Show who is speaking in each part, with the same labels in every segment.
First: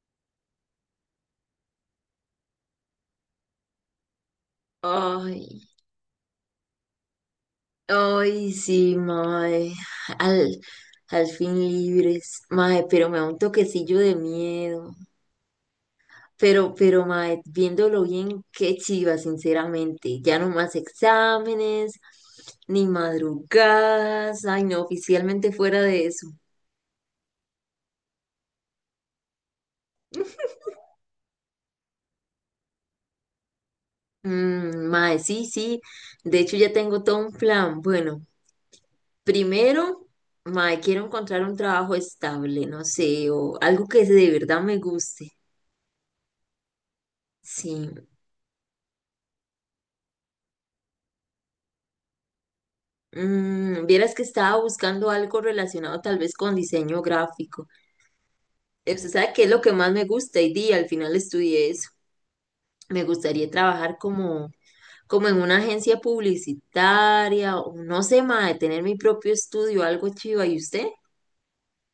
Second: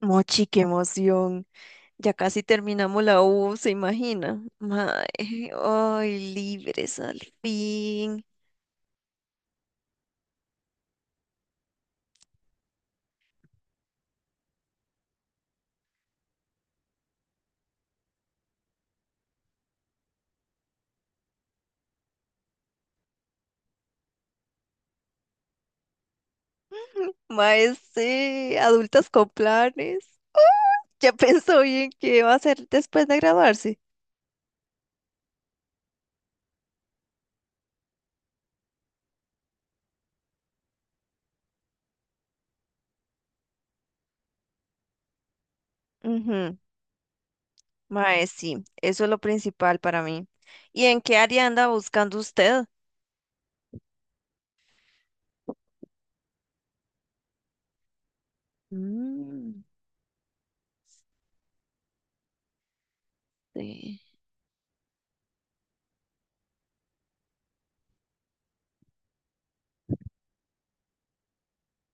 Speaker 1: Mochi, qué emoción. Ya casi terminamos la U, ¿se imagina? Mae,
Speaker 2: Ay,
Speaker 1: ay, libres al fin.
Speaker 2: ay, sí, mae. Al, al fin libres, mae, pero me da un toquecillo de miedo. Pero, mae, viéndolo bien, qué chiva, sinceramente. Ya no más exámenes, ni madrugadas. Ay, no, oficialmente fuera de eso.
Speaker 1: Mae, sí, adultas con planes. Ya pensó bien qué va a hacer después de graduarse.
Speaker 2: Mae, sí, sí. De hecho, ya tengo todo un plan. Bueno, primero, mae, quiero encontrar un trabajo estable, no sé, o algo que de verdad me guste.
Speaker 1: Ujú.
Speaker 2: Sí.
Speaker 1: Mae, sí, eso es lo principal para mí. ¿Y en qué área anda buscando usted?
Speaker 2: Vieras que estaba buscando algo relacionado tal vez con diseño gráfico. Usted sabe qué es lo
Speaker 1: Mm,
Speaker 2: que más me gusta y di, al final estudié eso. Me gustaría trabajar
Speaker 1: sí.
Speaker 2: como en una agencia publicitaria o no sé, mae, tener mi propio estudio, algo chiva. ¿Y usted?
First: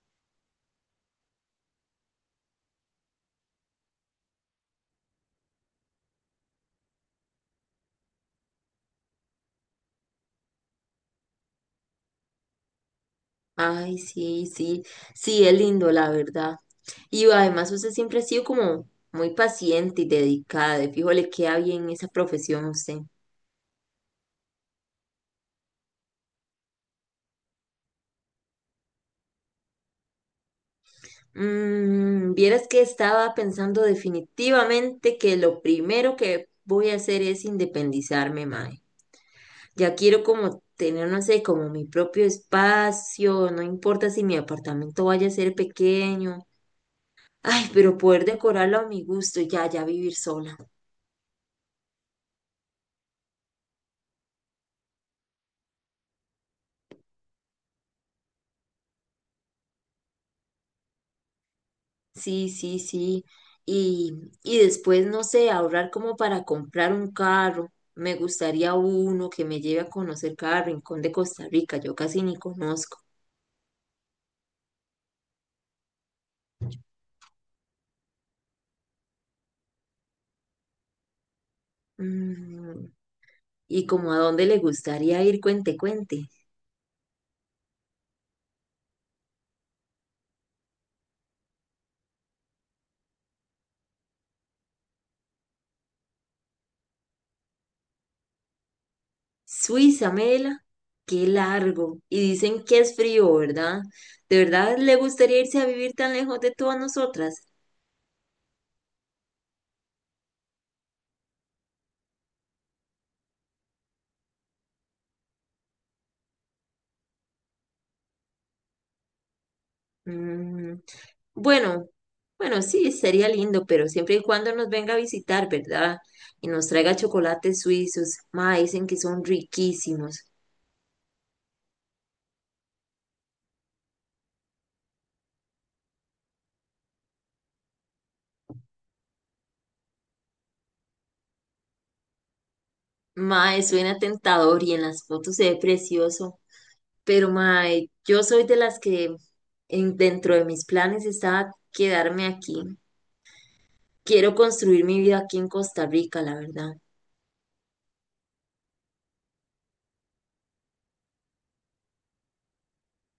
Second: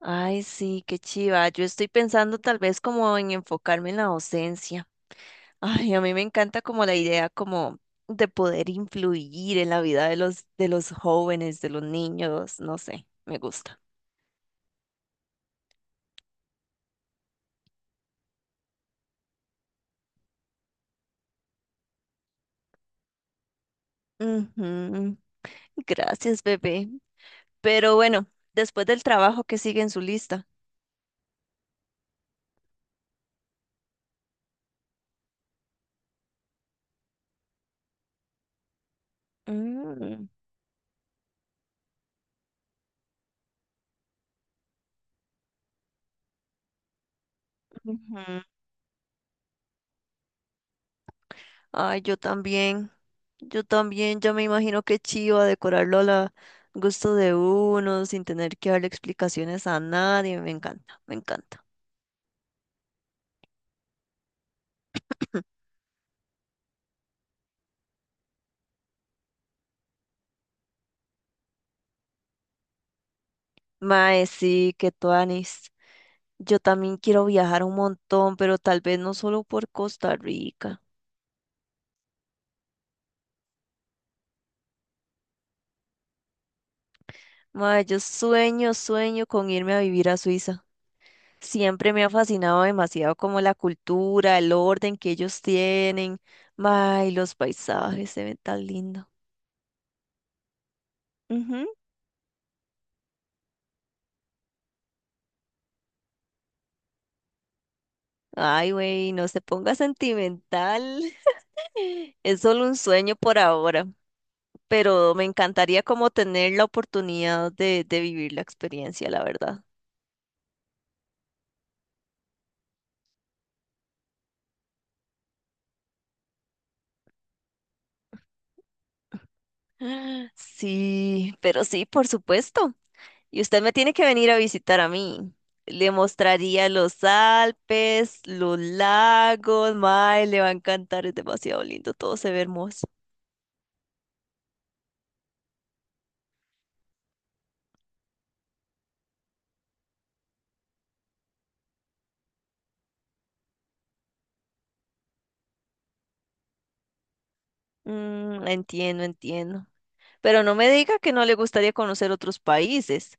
Speaker 1: Ay, sí, qué chiva. Yo estoy pensando tal vez como en enfocarme en la docencia. Ay, a mí me encanta como la idea como de poder influir en la vida de los jóvenes, de los niños, no sé, me gusta.
Speaker 2: Ay, sí, sí, sí, es lindo, la verdad. Y además usted siempre ha sido como muy paciente y dedicada. De fijo le queda bien esa profesión a usted.
Speaker 1: Ujú. Gracias, bebé. Pero bueno, después del trabajo que sigue en su lista.
Speaker 2: Vieras que estaba pensando definitivamente que lo primero que voy a hacer es independizarme, mae. Ya quiero
Speaker 1: Mm,
Speaker 2: como tener, no sé, como mi propio espacio, no importa si mi apartamento vaya a ser pequeño. Ay, pero poder
Speaker 1: ujú.
Speaker 2: decorarlo a mi gusto, y ya, ya vivir sola.
Speaker 1: Ay, yo también. Yo también ya me imagino que chiva decorarlo a la gusto de uno, sin tener que darle explicaciones a nadie. Me encanta, me encanta.
Speaker 2: Sí, sí, sí. Y, y después, no sé, ahorrar como para comprar un carro. Me gustaría uno que me lleve a conocer cada rincón de Costa Rica, yo casi ni conozco.
Speaker 1: Mae, sí, que tuanis. Yo también quiero viajar un montón, pero tal vez no solo por Costa Rica.
Speaker 2: Mm, ¿Y como a dónde le gustaría ir? Cuente, cuente.
Speaker 1: Mae, yo sueño, sueño con irme a vivir a Suiza. Siempre me ha fascinado demasiado como la cultura, el orden que ellos tienen. Mae, los paisajes se ven tan lindo.
Speaker 2: Suiza, Mela, qué
Speaker 1: Ujú.
Speaker 2: largo. Y dicen que es frío, ¿verdad? ¿De verdad le gustaría irse a vivir tan lejos de todas nosotras?
Speaker 1: Ay, güey, no se ponga sentimental. Es solo un sueño por ahora, pero me encantaría como tener la oportunidad de vivir la experiencia, la verdad.
Speaker 2: Mm, bueno, bueno, sí, sería lindo, pero siempre y cuando nos venga a visitar, ¿verdad? Y nos traiga chocolates suizos. Ma, dicen que son riquísimos.
Speaker 1: Sí, pero sí, por supuesto. Y usted me tiene que venir a visitar a mí. Le mostraría los Alpes, los lagos, mae, le va a encantar, es demasiado lindo, todo se ve hermoso.
Speaker 2: Ma, suena tentador y en las fotos se ve precioso. Pero, mae, yo soy de las que dentro de mis planes está quedarme aquí. Quiero construir mi vida aquí en Costa Rica, la verdad.
Speaker 1: Mm, entiendo, entiendo. Pero no me diga que no le gustaría conocer otros países.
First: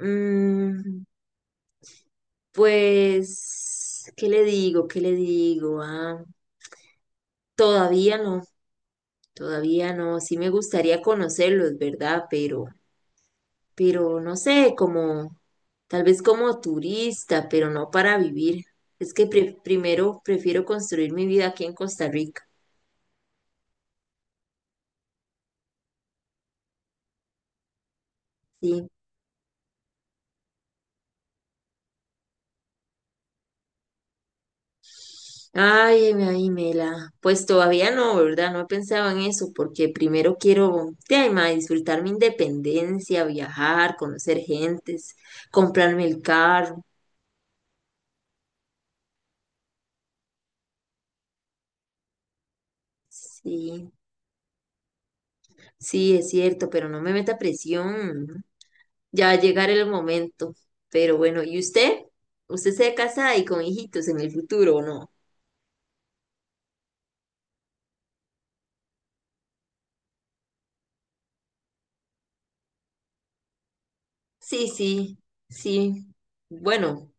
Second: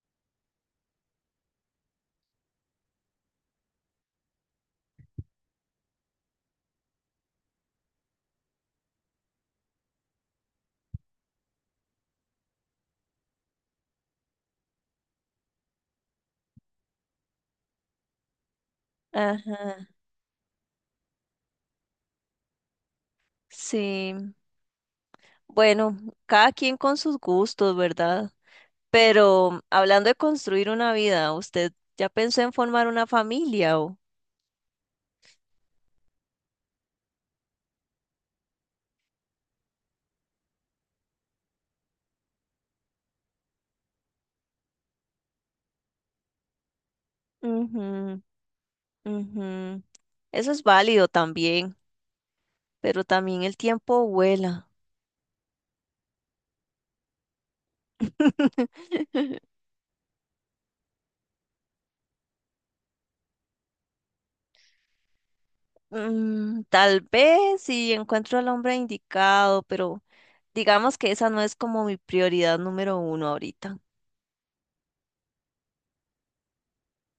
Speaker 2: Mm, pues, ¿qué le digo? ¿Qué le digo? Ah, todavía no, todavía no. Sí me gustaría conocerlos, ¿verdad? Pero no sé, como tal vez como turista, pero no para vivir. Es que
Speaker 1: Ajá.
Speaker 2: primero prefiero construir mi vida aquí en Costa Rica.
Speaker 1: Sí, bueno, cada quien con sus gustos, ¿verdad?
Speaker 2: Sí.
Speaker 1: Pero hablando de construir una vida, ¿usted ya pensó en formar una familia? O...
Speaker 2: Ay, ay, Mela. Pues todavía no, ¿verdad? No he pensado en eso porque primero quiero, de ay, ma, disfrutar mi independencia, viajar, conocer gentes, comprarme el carro.
Speaker 1: Ujú, ujú. Eso es válido también, pero también el
Speaker 2: Sí,
Speaker 1: tiempo vuela.
Speaker 2: sí, es cierto, pero no me meta presión. Ya va a llegar el momento. Pero bueno, ¿y usted? ¿Usted se casa y con hijitos en el futuro o no?
Speaker 1: Mm, tal vez si encuentro al hombre indicado, pero digamos que esa no es como mi prioridad número uno ahorita.
Speaker 2: Sí, sí, sí. Bueno,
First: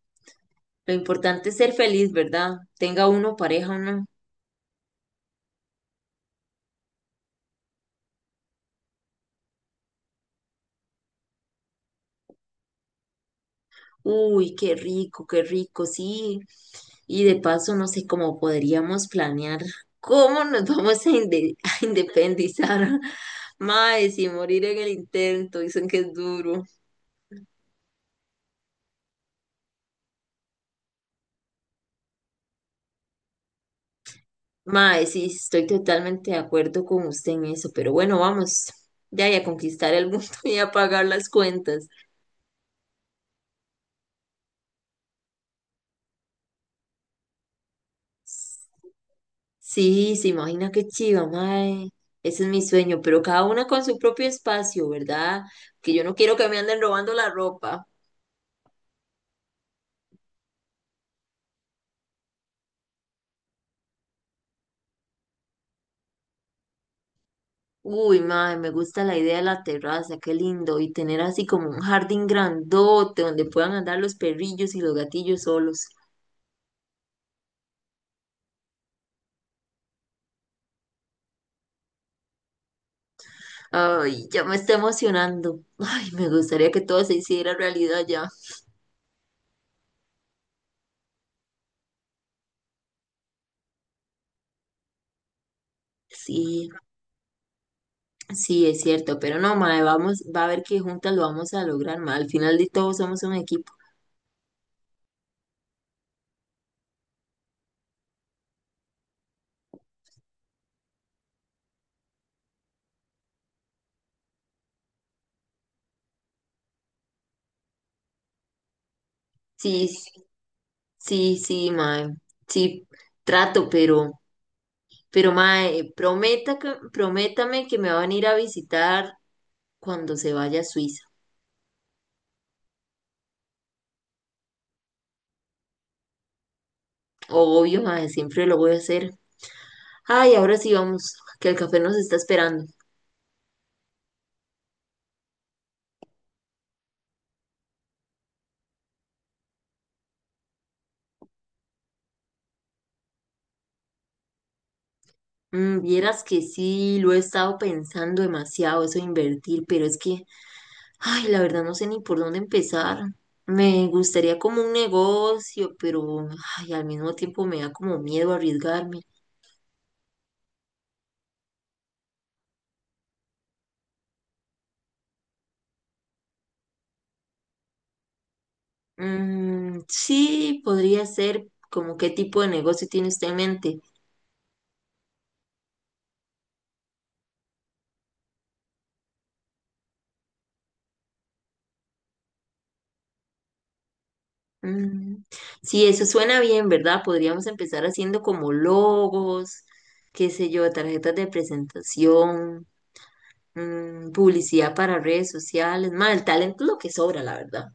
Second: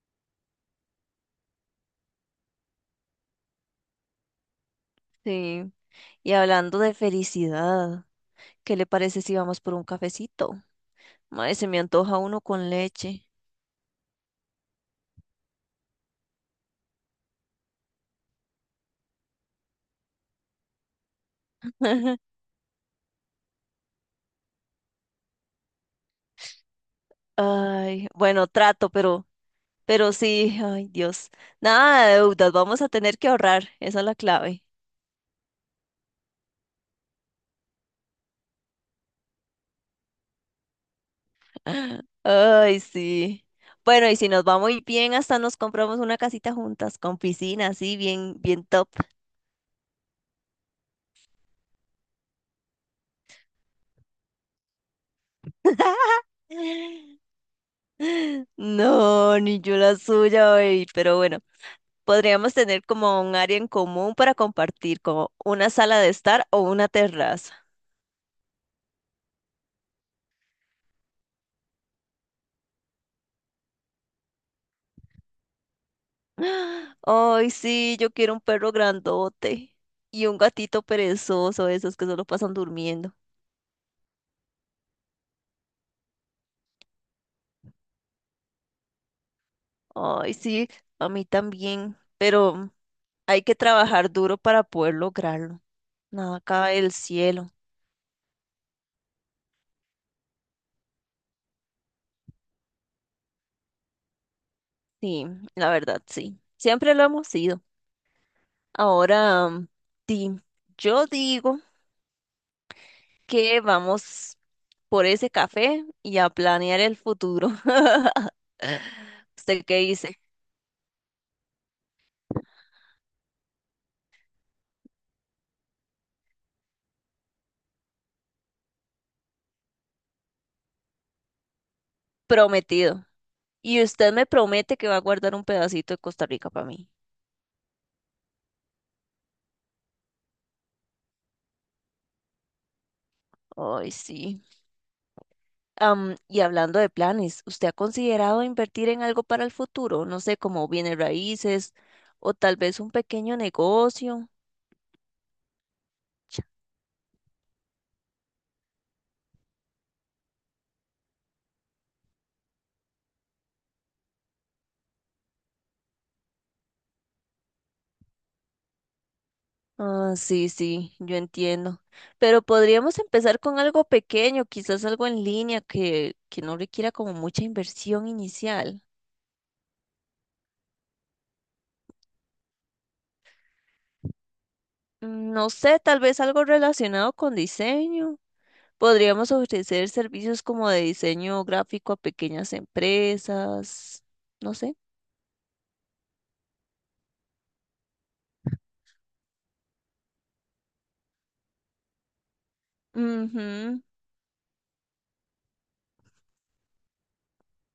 Speaker 2: lo importante es ser feliz, ¿verdad? Tenga uno pareja o no.
Speaker 1: Sí. Y hablando de felicidad, ¿qué le parece si vamos por un cafecito? Madre, se me antoja uno con leche.
Speaker 2: Uy, qué rico, sí. Y de paso, no sé cómo podríamos planear cómo nos vamos a independizar. Mae, sin morir en el intento, dicen que es duro.
Speaker 1: Ay, bueno, trato, pero sí, ay Dios, nada de deudas, vamos a tener que ahorrar, esa es la clave.
Speaker 2: Mae, sí, estoy totalmente de acuerdo con usted en eso, pero bueno, vamos ya y a conquistar el mundo y a pagar las cuentas.
Speaker 1: Ay, sí. Bueno, y si nos va muy bien, hasta nos compramos una casita juntas, con piscina, así, bien, bien top.
Speaker 2: Sí, se imagina qué chiva, mae. Ese es mi sueño, pero cada una con su propio espacio, ¿verdad? Que yo no quiero que me anden robando la ropa.
Speaker 1: No, ni yo la suya, baby, pero bueno, podríamos tener como un área en común para compartir, como una sala de estar o una terraza.
Speaker 2: Uy, mae, me gusta la idea de la terraza, qué lindo. Y tener así como un jardín grandote donde puedan andar los perrillos y los gatillos solos.
Speaker 1: Ay, sí, yo quiero un perro grandote y un gatito perezoso, esos que solo pasan durmiendo.
Speaker 2: Ay, ya me está emocionando. Ay, me gustaría que todo se hiciera realidad ya.
Speaker 1: Ay, sí, a mí también, pero hay que trabajar duro para poder lograrlo. Nada
Speaker 2: Sí,
Speaker 1: cae del cielo.
Speaker 2: sí, es cierto, pero no, mae, vamos, va a ver que juntas lo vamos a lograr, mae. Al final de todo somos un equipo.
Speaker 1: Sí, la verdad, sí. Siempre lo hemos sido. Ahora, mm, sí, yo digo que vamos por ese café y a planear el futuro. ¿Usted qué
Speaker 2: Sí,
Speaker 1: dice?
Speaker 2: sí, sí, sí, mae. Sí, trato, pero mae, prometa prométame que me van a ir a visitar cuando se vaya a Suiza.
Speaker 1: Prometido. Y usted me promete que va a guardar un pedacito de Costa Rica para mí.
Speaker 2: Obvio, mae, siempre lo voy a hacer. Ay, ahora sí vamos, que el café nos está esperando.
Speaker 1: Ay, sí. Am, y hablando de planes, ¿usted ha considerado invertir en algo para el futuro? No sé, como bienes raíces o tal vez un pequeño negocio.
Speaker 2: Vieras que sí, lo he estado pensando demasiado, eso de invertir, pero es que, ay, la verdad no sé ni por dónde empezar. Me gustaría como un negocio, pero, ay, al mismo tiempo me da como miedo arriesgarme.
Speaker 1: Ah, sí, sí, yo entiendo. Pero podríamos empezar con algo pequeño, quizás algo en línea que no requiera como mucha inversión inicial.
Speaker 2: Mm, sí, podría ser como qué tipo de negocio tiene usted en mente.
Speaker 1: Mm, no sé, tal vez algo relacionado con diseño. Podríamos ofrecer servicios como de diseño gráfico a pequeñas empresas. No sé.
Speaker 2: Mm, sí, eso suena bien, ¿verdad? Podríamos empezar haciendo como logos, qué sé yo, tarjetas de presentación,
Speaker 1: Ujú.
Speaker 2: publicidad para redes sociales. Más, el talento es lo que sobra, la verdad.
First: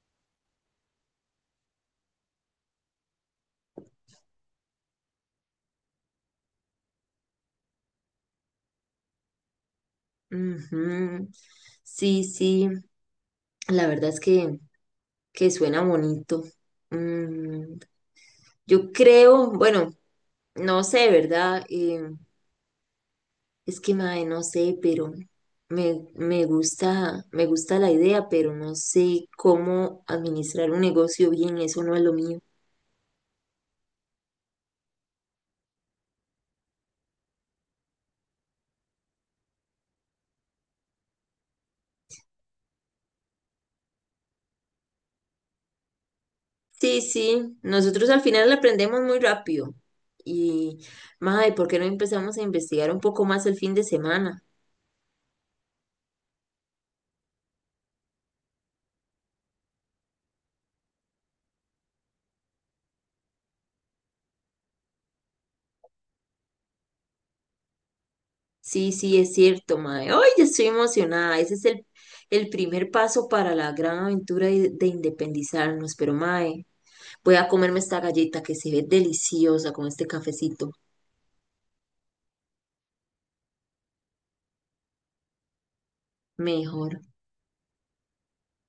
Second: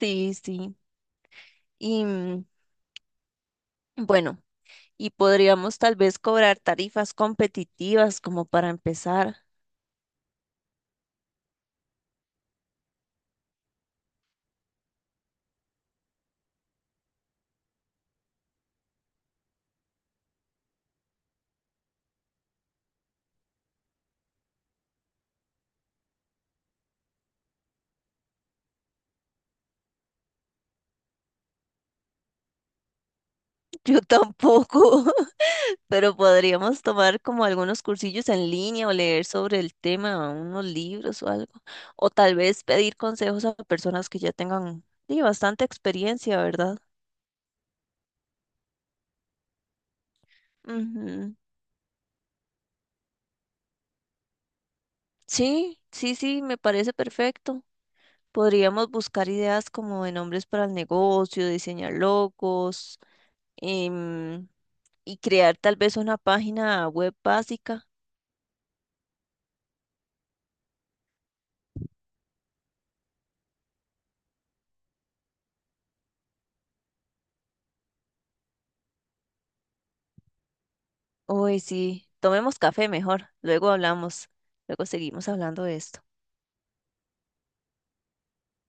Speaker 1: Sí, sí. Y mm, bueno, y podríamos tal vez cobrar tarifas competitivas como para empezar.
Speaker 2: Ujú. Sí, sí, la verdad es que suena bonito. Mm, yo creo, bueno, no sé, ¿verdad? Es que, mae, no sé, pero me gusta, me gusta la idea, pero no sé cómo administrar un negocio bien, eso no es lo mío.
Speaker 1: Yo tampoco. Pero podríamos tomar como algunos cursillos en línea o leer sobre el tema, unos libros o algo. O tal vez pedir consejos a personas que ya tengan sí, bastante experiencia, ¿verdad?
Speaker 2: Sí, sí, nosotros al final aprendemos muy rápido. Y,
Speaker 1: Ujú.
Speaker 2: mae, ¿por qué no empezamos a investigar un poco más el fin de semana?
Speaker 1: Sí, sí, sí, me parece perfecto. Podríamos buscar ideas como de nombres para el negocio, diseñar logos em, y crear tal vez una página web básica.
Speaker 2: Sí, sí, es cierto, mae. Hoy ya estoy emocionada. Ese es el primer paso para la gran aventura de independizarnos. Pero, mae, voy a comerme esta galleta que se ve deliciosa con este cafecito.
Speaker 1: Uy, sí, tomemos café mejor, luego hablamos, luego seguimos hablando de esto.
Speaker 2: Mejor.